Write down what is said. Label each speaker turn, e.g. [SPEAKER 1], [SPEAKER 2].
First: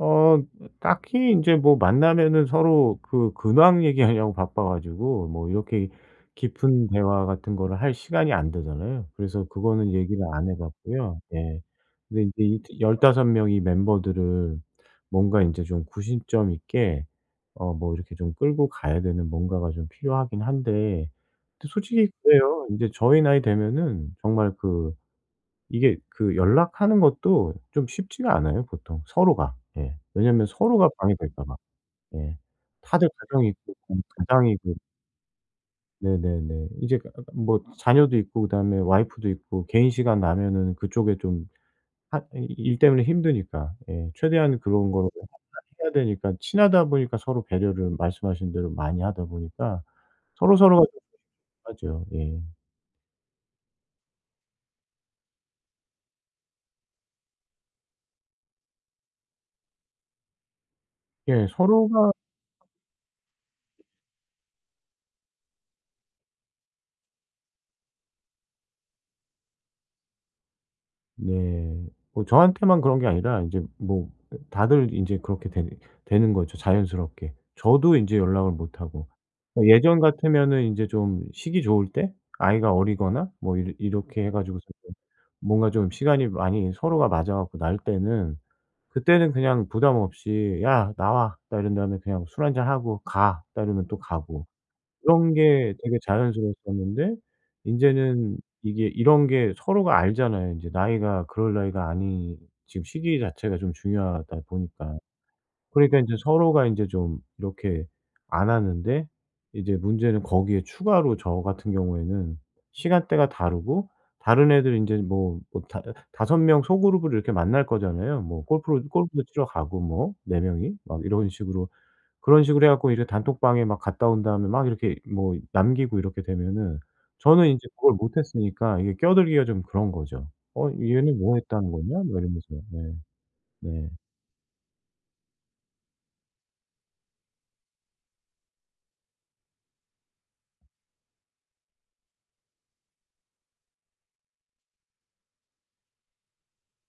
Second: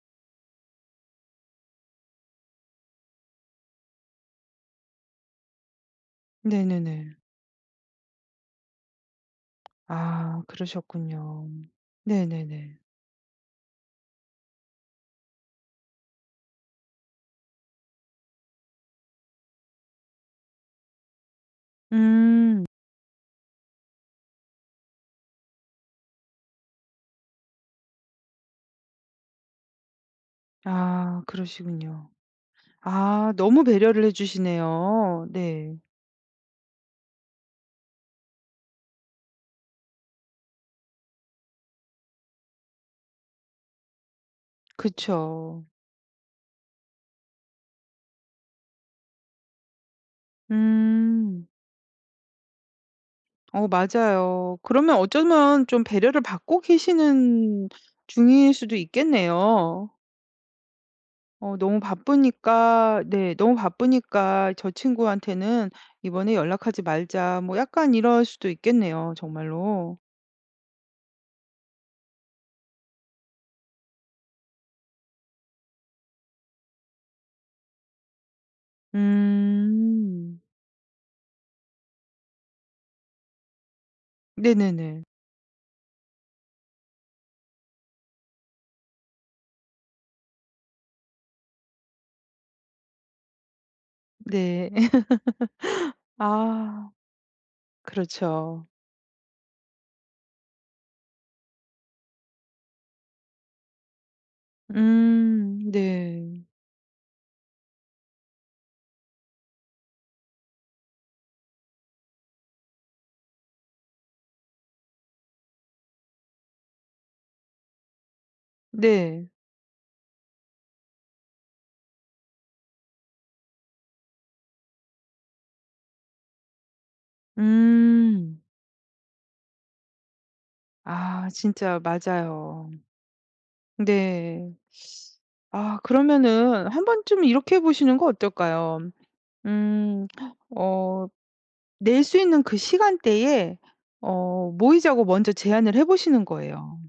[SPEAKER 1] 어 딱히 인제 뭐 만나면은 서로 그 근황 얘기하려고 바빠 가지고 뭐 이렇게 깊은
[SPEAKER 2] 네네네.
[SPEAKER 1] 대화 같은 거를 할 시간이 안 되잖아요. 그래서 그거는 얘기를
[SPEAKER 2] 아
[SPEAKER 1] 안 해 봤고요.
[SPEAKER 2] 그러셨군요.
[SPEAKER 1] 예 근데 이제
[SPEAKER 2] 네네네.
[SPEAKER 1] 15 명의 멤버들을 뭔가 이제 좀 구심점 있게 어 뭐 이렇게 좀 끌고 가야 되는 뭔가가 좀 필요하긴 한데 또 솔직히
[SPEAKER 2] 음.
[SPEAKER 1] 그래요. 인제 저희 나이 되면은 정말 그 이게 그 연락하는 것도 좀 쉽지가 않아요 보통 서로가. 예 왜냐면 서로가
[SPEAKER 2] 아
[SPEAKER 1] 방해될까 봐.
[SPEAKER 2] 그러시군요.
[SPEAKER 1] 예. 다들
[SPEAKER 2] 아
[SPEAKER 1] 가정이
[SPEAKER 2] 너무
[SPEAKER 1] 있고 음
[SPEAKER 2] 배려를 해
[SPEAKER 1] 가장이고
[SPEAKER 2] 주시네요. 네.
[SPEAKER 1] 네네네. 이제 뭐 자녀도 있고 그다음에 와이프도 있고 개인 시간 나면 그 쪽에 좀 핫 이 일 때문에 힘드니까 예 최대한 그런 걸 [unintelligible]
[SPEAKER 2] 그쵸.
[SPEAKER 1] 해야 되니까 친하다 보니까 서로 배려를 말씀하신 대로 많이 하다 보니까 서로서로가
[SPEAKER 2] 음.
[SPEAKER 1] 배려를 하죠. 예.
[SPEAKER 2] 어 맞아요. 그러면 어쩌면 좀 배려를 받고 계시는 중일 수도 있겠네요.
[SPEAKER 1] 예
[SPEAKER 2] 어 너무
[SPEAKER 1] 서로가
[SPEAKER 2] 바쁘니까 네 "너무 바쁘니까 저 친구한테는 이번에 연락하지 말자." 뭐 약간 이럴 수도 있겠네요, 정말로.
[SPEAKER 1] 네. 뭐 저한테만 그런 게 아니라 인제 뭐 다들 인제 그렇게 되 되는 거죠 자연스럽게. 저도 인제 연락을 못 하고. 예전
[SPEAKER 2] 음.
[SPEAKER 1] 같으면은 인제 좀 시기 좋을 때 아이가 어리거나 뭐 이러 이렇게 해 가지고
[SPEAKER 2] 네네네.
[SPEAKER 1] 뭔가 좀 시간이 많이 서로가 맞아 갖고 날 때는 그때는 그냥 부담 없이 "야 나와." 딱 이런 다음에 그냥 술 한잔 하고 "가." 딱 이러면 또 가고.
[SPEAKER 2] 네.
[SPEAKER 1] 이런 게 되게
[SPEAKER 2] 아
[SPEAKER 1] 자연스러웠었는데. 인제는
[SPEAKER 2] 그렇죠.
[SPEAKER 1] 이게 이런 게 서로가 알잖아요. 이제 나이가 그럴 나이가 아니 지금 시기 자체가 좀 중요하다 보니까.
[SPEAKER 2] 음
[SPEAKER 1] 그러니까 인제
[SPEAKER 2] 네.
[SPEAKER 1] 서로가 인제 좀 이렇게 안 하는데 이제 문제는 거기에 추가로 저 같은 경우에는 시간대가 다르고 다른 애들 인제 뭐 뭐 다 5 명 소그룹으로 이렇게 만날 거잖아요. 뭐 골프를 골프도
[SPEAKER 2] 네.
[SPEAKER 1] 치러 가고 뭐 4 명이 막 이런 식으로. 그런 식으로 해 갖고 이제 단톡방에 막 갔다 온 다음에 막 이렇게 뭐 남기고 이렇게 되면은 저는 인제 그걸 못
[SPEAKER 2] 음.
[SPEAKER 1] 했으니까 이게 끼어들기가 좀 그런 거죠. "어 얘는
[SPEAKER 2] 아
[SPEAKER 1] 뭐 했다는
[SPEAKER 2] 진짜
[SPEAKER 1] 거냐?" 막 이러면서
[SPEAKER 2] 맞아요.
[SPEAKER 1] 네 네.
[SPEAKER 2] 네. 아 그러면은 한 번쯤 이렇게 해 보시는 거 어떨까요? 음, 어 낼 수 있는 그 시간대에 어 모이자고 먼저 제안을 해 보시는 거예요.